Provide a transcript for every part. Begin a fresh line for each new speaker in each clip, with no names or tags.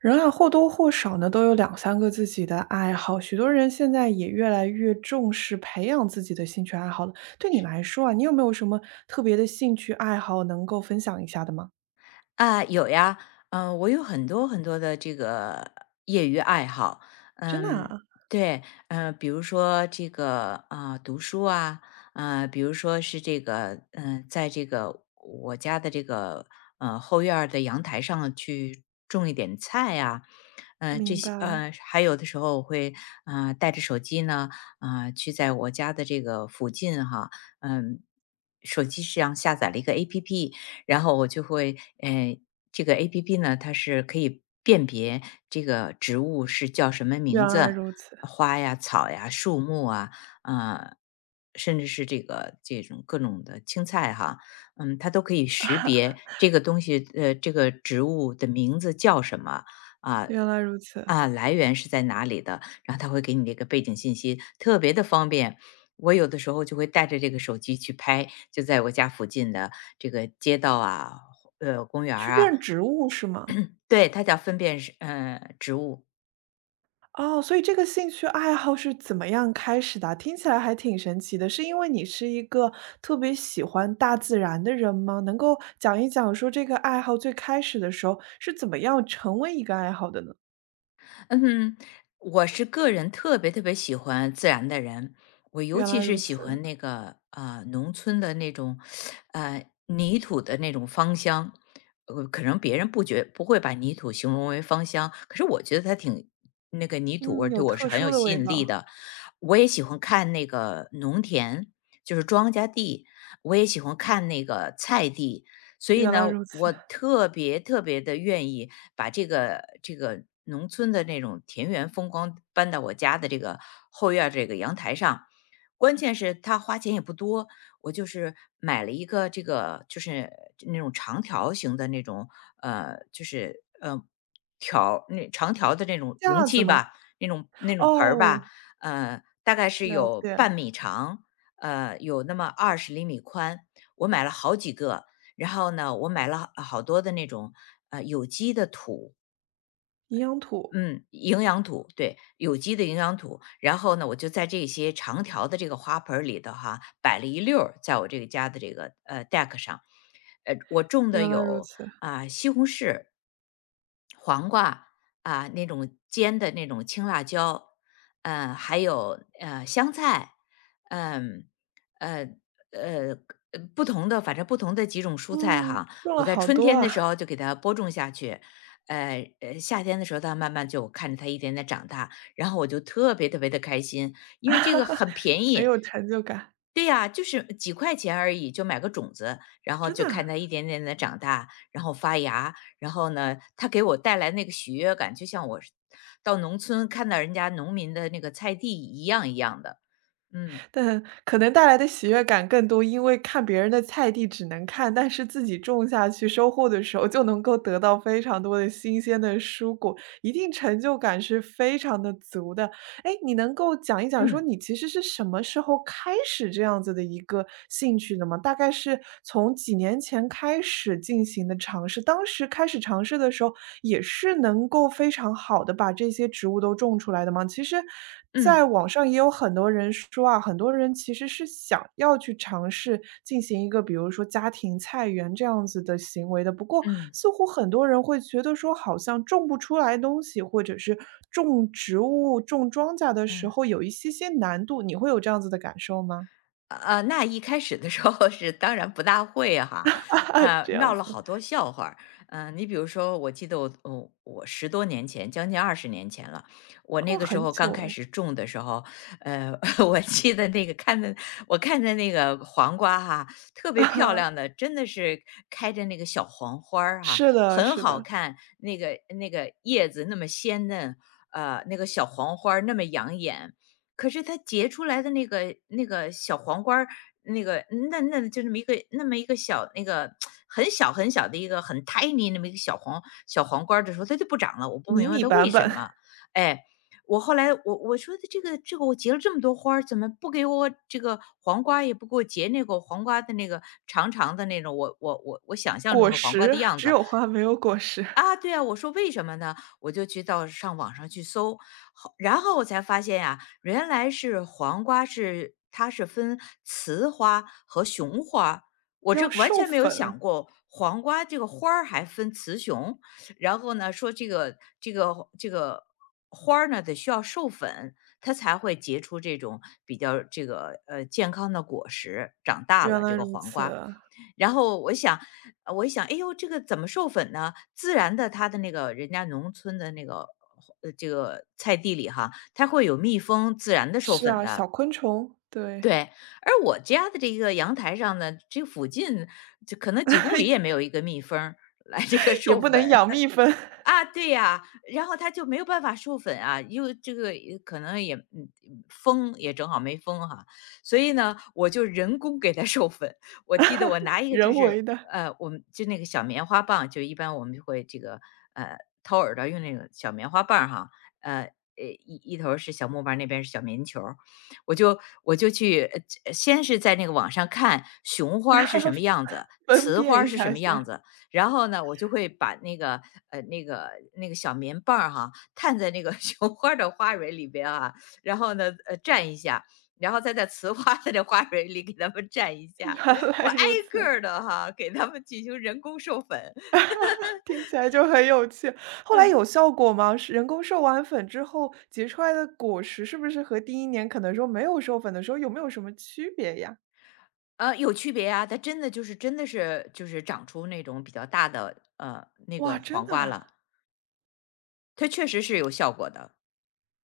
人啊，或多或少呢，都有两三个自己的爱好。许多人现在也越来越重视培养自己的兴趣爱好了。对你来说啊，你有没有什么特别的兴趣爱好能够分享一下的吗？
有呀。我有很多很多的这个业余爱好。
真的
嗯，
啊，
对，嗯。比如说这个啊、读书啊，比如说是这个，在这个我家的这个后院儿的阳台上去种一点菜呀、这
明
些，
白，
还有的时候我会带着手机呢，啊、去在我家的这个附近哈。嗯、手机上下载了一个 APP，然后我就会，这个 APP 呢，它是可以辨别这个植物是叫什么
原
名
来
字，
如此，
花呀、草呀、树木啊，啊、甚至是这个这种各种的青菜哈，嗯，它都可以识别这个东西，这个植物的名字叫什么啊。
原来如此，
啊，来源是在哪里的？然后它会给你这个背景信息，特别的方便。我有的时候就会带着这个手机去拍，就在我家附近的这个街道啊，公园
去
儿啊。
认植物是吗？
对，它叫分辨是植物。
哦，所以这个兴趣爱好是怎么样开始的啊听起来还挺神奇的，是因为你是一个特别喜欢大自然的人吗？能够讲一讲说这个爱好最开始的时候是怎么样成为一个爱好的呢？
嗯，我是个人特别特别喜欢自然的人，我尤
原来
其是
如
喜
此，
欢那个农村的那种泥土的那种芳香。可能别人不会把泥土形容为芳香，可是我觉得它挺那个泥土味
嗯，
儿对
有
我是
特
很
殊
有
的
吸
味
引力
道，
的。我也喜欢看那个农田，就是庄稼地，我也喜欢看那个菜地，所以
原
呢，
来如此，
我特别特别的愿意把这个农村的那种田园风光搬到我家的这个后院儿这个阳台上。关键是他花钱也不多，我就是买了一个这个就是那种长条形的那种，就是长条的那种容
架子
器
吗？
吧，那种盆儿吧。
哦，
大概是
了
有
解，
半米长，有那么20厘米宽，我买了好几个。然后呢，我买了好多的那种，有机的土。
营养土，
嗯，营养土，对，有机的营养土。然后呢，我就在这些长条的这个花盆儿里头哈，摆了一溜儿，在我这个家的这个deck 上。我种的
原来如
有
此，
啊、西红柿、黄瓜啊、那种尖的那种青辣椒，还有香菜，嗯呃呃不同的，反正不同的几种蔬菜
嗯，
哈。
种了
我在
好
春
多
天的
啊，
时候就给它播种下去，夏天的时候，它慢慢就看着它一点点长大，然后我就特别特别的开心，因为这个很便
很
宜。
有成就感，
对呀、就是几块钱而已，就买个种子，然后
真
就
的啊，
看它一点点的长大，然后发芽。然后呢，它给我带来那个喜悦感，就像我是到农村看到人家农民的那个菜地一样一样的。嗯
但可能带来的喜悦感更多，因为看别人的菜地只能看，但是自己种下去收获的时候，就能够得到非常多的新鲜的蔬果，一定成就感是非常的足的。诶，你能够讲一讲说
嗯
你其实是什么时候开始这样子的一个兴趣的吗？大概是从几年前开始进行的尝试，当时开始尝试的时候，也是能够非常好的把这些植物都种出来的吗？其实在
嗯
网上也有很多人说啊，很多人其实是想要去尝试进行一个比如说家庭菜园这样子的行为的，不过
嗯
似乎很多人会觉得说好像种不出来东西，或者是种植物、种庄稼的时
嗯。
候有一些些难度，你会有这样子的感受吗？
那一开始的时候是当然不大会哈。
啊，这样
闹
子，
了好多笑话，你比如说，我记得我十多年前，将近20年前了，我那
哦，
个时
很
候刚
久
开
哎。
始种的时候。呃，我记得那个看的，我看的那个黄瓜哈，特别漂亮 的，真的是开着那个小黄花儿哈，
是的
很
是
好
的，
看，那个叶子那么鲜嫩。那个小黄花儿那么养眼，可是它结出来的那个小黄瓜儿那个嫩嫩就那么一个那么一个小那个很小很小的一个很 tiny 那么一个小黄瓜儿的时候，它就不长了，我不
迷
明白
你
它
版
为什
本，
么。哎，我后来我说的这个我结了这么多花儿怎么不给我这个黄瓜也不给我结那个黄瓜的那个长长的那种我想象中
果
的黄瓜的
实，
样
只
子。
有花没有果实，
啊，对啊，我说为什么呢？我就去到上网上去搜，然后我才发现呀、原来是黄瓜是它是分雌花和雄花，我这
要
完
授
全没有
粉，
想过黄瓜这个花儿还分雌雄。然后呢，说这个花儿呢得需要授粉，它才会结出这种比较这个健康的果实，长大
原
了
来
这个
如
黄
此。
瓜。然后我想，我一想，哎呦，这个怎么授粉呢？自然的，它的那个人家农村的那个这个菜地里哈，它会有蜜蜂自然的授
是
粉
啊，小
的。
昆虫，对，
对，而我家的这个阳台上呢，这附近就可能几公里也没有 一个蜜蜂儿来这个
也
授
不
粉。
能养蜜蜂，
啊，对呀，然后它就没有办法授粉啊，因为这个也可能也封也正好没封哈，所以呢，我就人工给它授粉。我记得我拿一个就
人
是
为的
我们就那个小棉花棒，就一般我们就会这个呃掏耳朵用那个小棉花棒儿哈。呃一头儿是小木棒儿那边是小棉球儿，我就去先是在那个网上看雄花儿是什么样子，
分
雌花
辨
儿
一
是什
下
么样
先，
子。然后呢，我就会把那个那个小棉棒儿哈，探在那个 雄花儿的花蕊里边啊，然后呢蘸一下，然后再在雌花的这花蕊里给它们蘸一 下，
原来
我挨
如此。
个的哈给它们进行人工授粉。
听起来就很有趣。后来
嗯。
有效果吗？是人工授完粉之后结出来的果实，是不是和第一年可能说没有授粉的时候有没有什么区别呀？
有区别啊，它真的是就是长出那种比较大的那
哇，
个
真
黄
的
瓜了，
啊，
它确实是有效果的。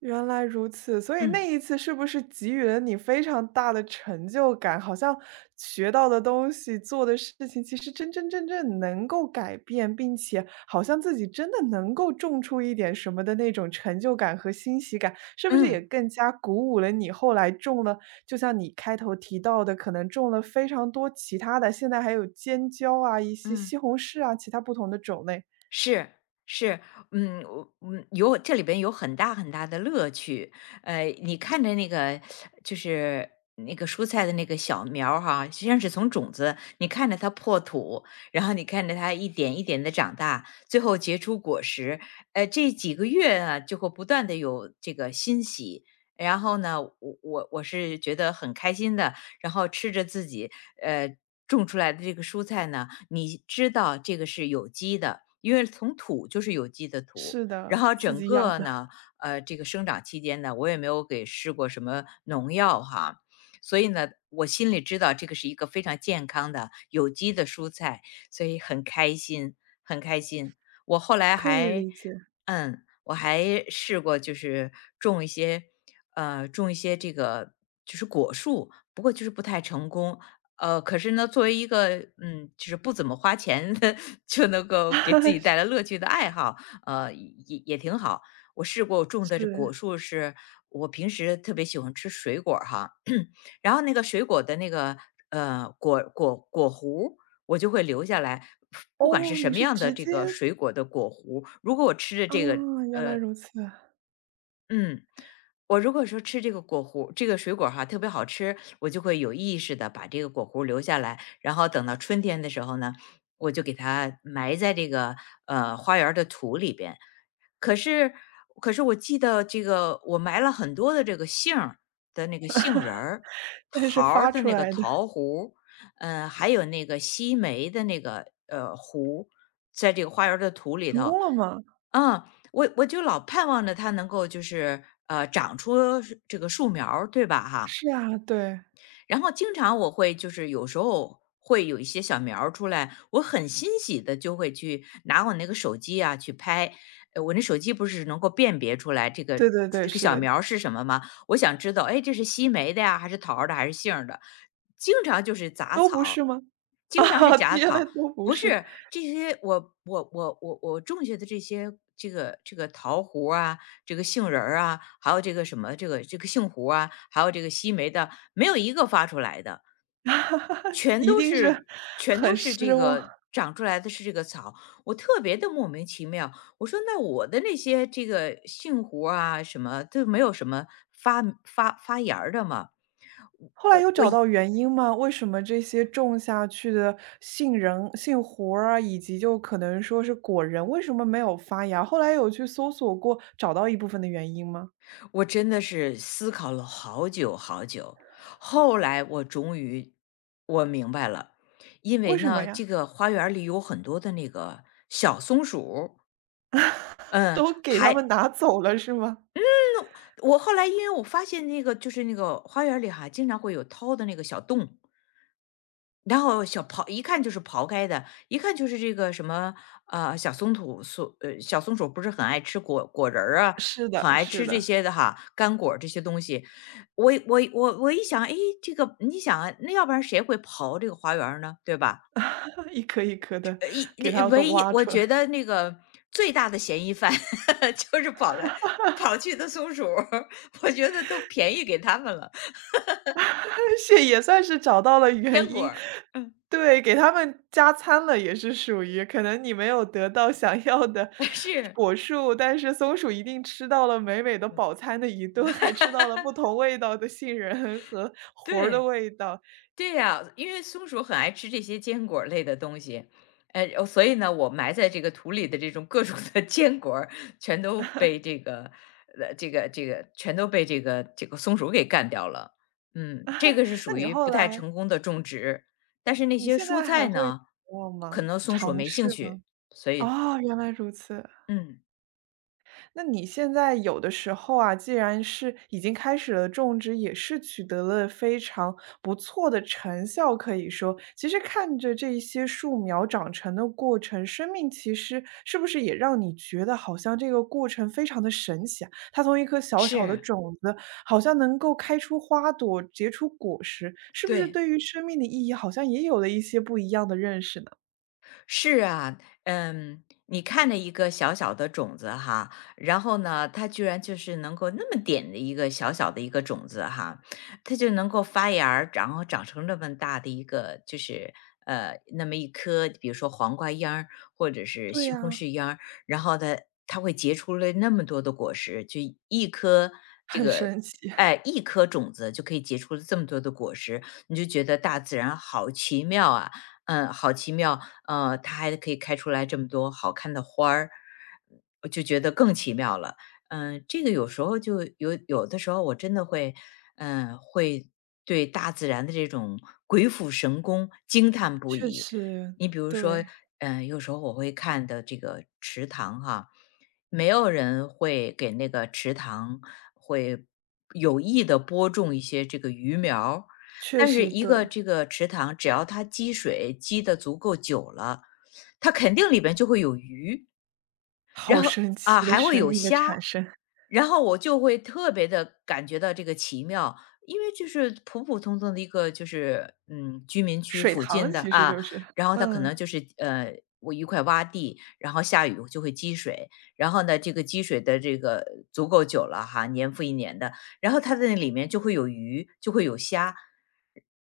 原来如此，所以那
嗯
一次是不是给予了你非常大的成就感？好像学到的东西、做的事情，其实真真正正能够改变，并且好像自己真的能够种出一点什么的那种成就感和欣喜感，是不是也
嗯
更加鼓舞了你后来种了，就像你开头提到的，可能种了非常多其他的，现在还有尖椒啊、一些
嗯。
西红柿啊，其他不同的种类。
是是。我这里边有很大很大的乐趣。你看着那个就是那个蔬菜的那个小苗儿哈，实际上是从种子，你看着它破土，然后你看着它一点一点的长大，最后结出果实。这几个月啊，就会不断的有这个欣喜。然后呢，我是觉得很开心的，然后吃着自己呃种出来的这个蔬菜呢，你知道这个是有机的，因为从土就是有机的土。
是
然
的，
后
自
整
己养
个
的，
呢，这个生长期间呢，我也没有给施过什么农药哈，所以呢，我心里知道这个是一个非常健康的有机的蔬菜，所以很开心，很开心。我后来
可以
还，
理解，
我还试过就是种一些，种一些这个就是果树，不过就是不太成功。可是呢，作为一个，就是不怎么花钱的，就能够给自己带 来乐趣的爱好，也挺好。我试过我种的这
是。
果树是，我平时特别喜欢吃水果儿哈，然后那个水果的那个果核我就会留下来，不管是
哦，
什
你
么
是
样的
直
这
接
个水果的果核如果我吃着
啊，
这个，
原来
呃，
如此，
嗯，我如果说吃这个果核这个水果儿哈特别好吃，我就会有意识的把这个果核留下来，然后等到春天的时候呢，我就给它埋在这个花园儿的土里边。可是，可是我记得这个我埋了很多的这个杏儿的那个杏仁儿、
但是
桃儿
发
的
出
那个
来的，
桃核，还有那个西梅的那个核，在这个花园儿的土里
成
头。
功了吗？
嗯，我就老盼望着它能够就是，长出是这个树苗儿对吧哈？
是啊，对，
然后经常我会就是有时候会有一些小苗儿出来，我很欣喜的就会去拿我那个手机啊去拍，我那手机不是能够辨别出来这个
对对对，
这个
是
小
的，
苗儿是什么吗？我想知道，哎，这是西梅的呀，还是桃儿的，还是杏儿的？经常就是杂
都不是
草，
吗？啊，
经常是假
原来
草，
都不
不
是，
是这些我种下的这些这个这个桃核儿啊，这个杏仁儿啊，还有这个什么这个这个杏核啊，还有这个西梅的，没有一个发出来的，全
一
都
定是
是全
很
都是这
失望。
个长出来的是这个草，我特别的莫名其妙。我说那我的那些这个杏核啊什么都没有什么发芽儿的嘛，
后来有找到原因吗？为什么这些种下去的杏仁、杏核儿啊，以及就可能说是果仁，为什么没有发芽？后来有去搜索过，找到一部分的原因吗？
我真的是思考了好久好久，后来我终于我明白了，因为
为什么
呢，这
呀？
个花园里有很多的那个小松鼠，嗯，
都给他们
还
拿走了是吗？
那我后来因为我发现那个就是那个花园里哈，经常会有掏的那个小洞，然后小刨一看就是刨开的，一看就是这个什么，小松鼠不是很爱吃果仁儿啊，
是的，
很爱
是
吃这
的。
些的哈，干果儿这些东西。我一想，哎，这个你想啊，那要不然谁会刨这个花园儿呢？对吧？
一颗一颗的给
一
它都
唯一
挖
我
出来，
觉得那个最大的嫌疑犯 就是跑来跑去的松鼠儿 我觉得都便宜给他们了，
是也算是找到了原
坚果
因。
儿，嗯，
对，给它们加餐了，也是属于可能你没有得到想要的
是，
果树，但是松鼠一定吃到了美美的饱餐的一顿，还吃到了不同味道的杏仁和核儿的
对。
味道。
对呀，因为松鼠很爱吃这些坚果儿类的东西，哦所以呢，我埋在这个土里的这种各种的 坚果儿全都被这个，这个这个全都被这个松鼠给干掉了。嗯，这个是
那
属
你
于
后
不太
来
成功的种植，但是那
你
些
现
蔬
在还
菜
会
呢，
做
可
吗？
能松鼠
尝
没兴
试
趣，
吗？
所以，
哦，原
嗯，
来如此。
嗯，
那你现在有的时候啊，既然是已经开始了种植，也是取得了非常不错的成效，可以说，其实看着这一些树苗长成的过程，生命其实是不是也让你觉得好像这个过程非常的神奇啊？它从一颗小小的
是，
种子，好像能够开出花朵，结出果实，是不是
对。
对于生命的意义，好像也有了一些不一样的认识呢？
是啊，嗯，你看着一个小小的种子哈，然后呢，它居然就是能够那么点的一个小小的一个种子哈，它就能够发芽儿然后长成这么大的一个，就是那么一颗，比如说黄瓜秧儿或者是
对
西红
呀、
柿秧儿，然后它会结出了那么多的果实，就一颗这
很
个。
神奇，
哎，一颗种子就可以结出这么多的果实，你就觉得大自然好奇妙啊！嗯，好奇妙。它还可以开出来这么多好看的花儿，我就觉得更奇妙了。嗯，这个有时候就有的时候我真的会，嗯，会对大自然的这种鬼斧神工惊叹不
确
已。
实，
你比如说，
对，
嗯，有时候我会看的这个池塘哈，没有人会给那个池塘会有意的播种一些这个鱼苗儿，
确
但是
实
一
对。
个这个池塘，只要它积水积得足够久了，它肯定里边就会有鱼，
好
然后
神
啊
奇的
还会
生
有
命的
虾，
产生，
然后我就会特别的感觉到这个奇妙，因为就是普普通通的一个就是嗯居民区
水
附
塘
近的
其实
啊，
就是。
然后它可
嗯，
能就是我一块洼地，然后下雨就会积水，然后呢这个积水的这个足够久了哈，年复一年的，然后它在那里面就会有鱼，就会有虾。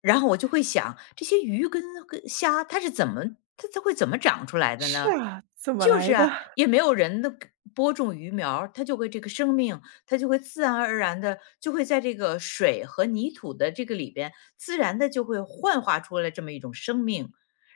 然后我就会想，这些鱼跟虾，它是怎么它会怎么长出来的
是
呢？
啊，怎么
就
来
是
的？
啊，也没有人的播种鱼苗儿它就会这个生命，它就会自然而然的就会在这个水和泥土的这个里边，自然的就会幻化出来这么一种生命，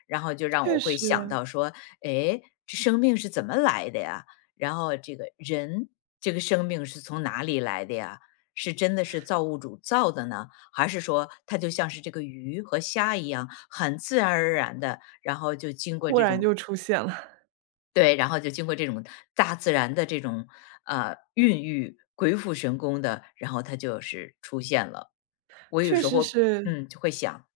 然后就让
确
我会想
实，
到说，哎，这生命是怎么来的呀？然后这个人这个生命是从哪里来的呀？是真的是造物主造的呢，还是说它就像是这个鱼和虾一样，很自然而然的，然后就经过
忽
这
然
种，
就出现了，
对，然后就经过这种大自然的这种，孕育，鬼斧神工的，然后它就是出现了。我有
确
时
实
候
是。
嗯，就会想，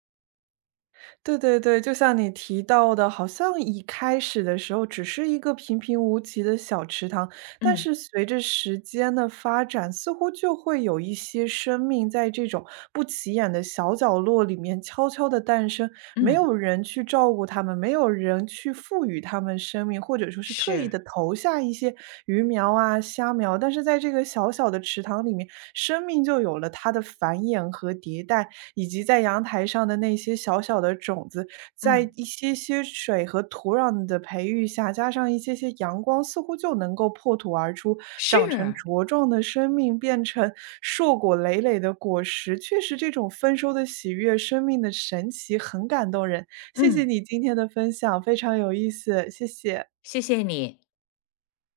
对对对，就像你提到的，好像一开始的时候只是一个平平无奇的小池塘，但
嗯，
是随着时间的发展，似乎就会有一些生命在这种不起眼的小角落里面悄悄地诞生，没
嗯，
有人去照顾它们，没有人去赋予它们生命，或者说是特意
是，
的投下一些鱼苗啊、虾苗，但是在这个小小的池塘里面，生命就有了它的繁衍和迭代，以及在阳台上的那些小小的种子，在
嗯，
一些些水和土壤的培育下，加上一些些阳光，似乎就能够破土而出，长成
是，
茁壮的生命，变成硕果累累的果实。确实，这种丰收的喜悦，生命的神奇，很感动人。谢谢
嗯，
你今天的分享，非常有意思，谢谢。
谢谢你。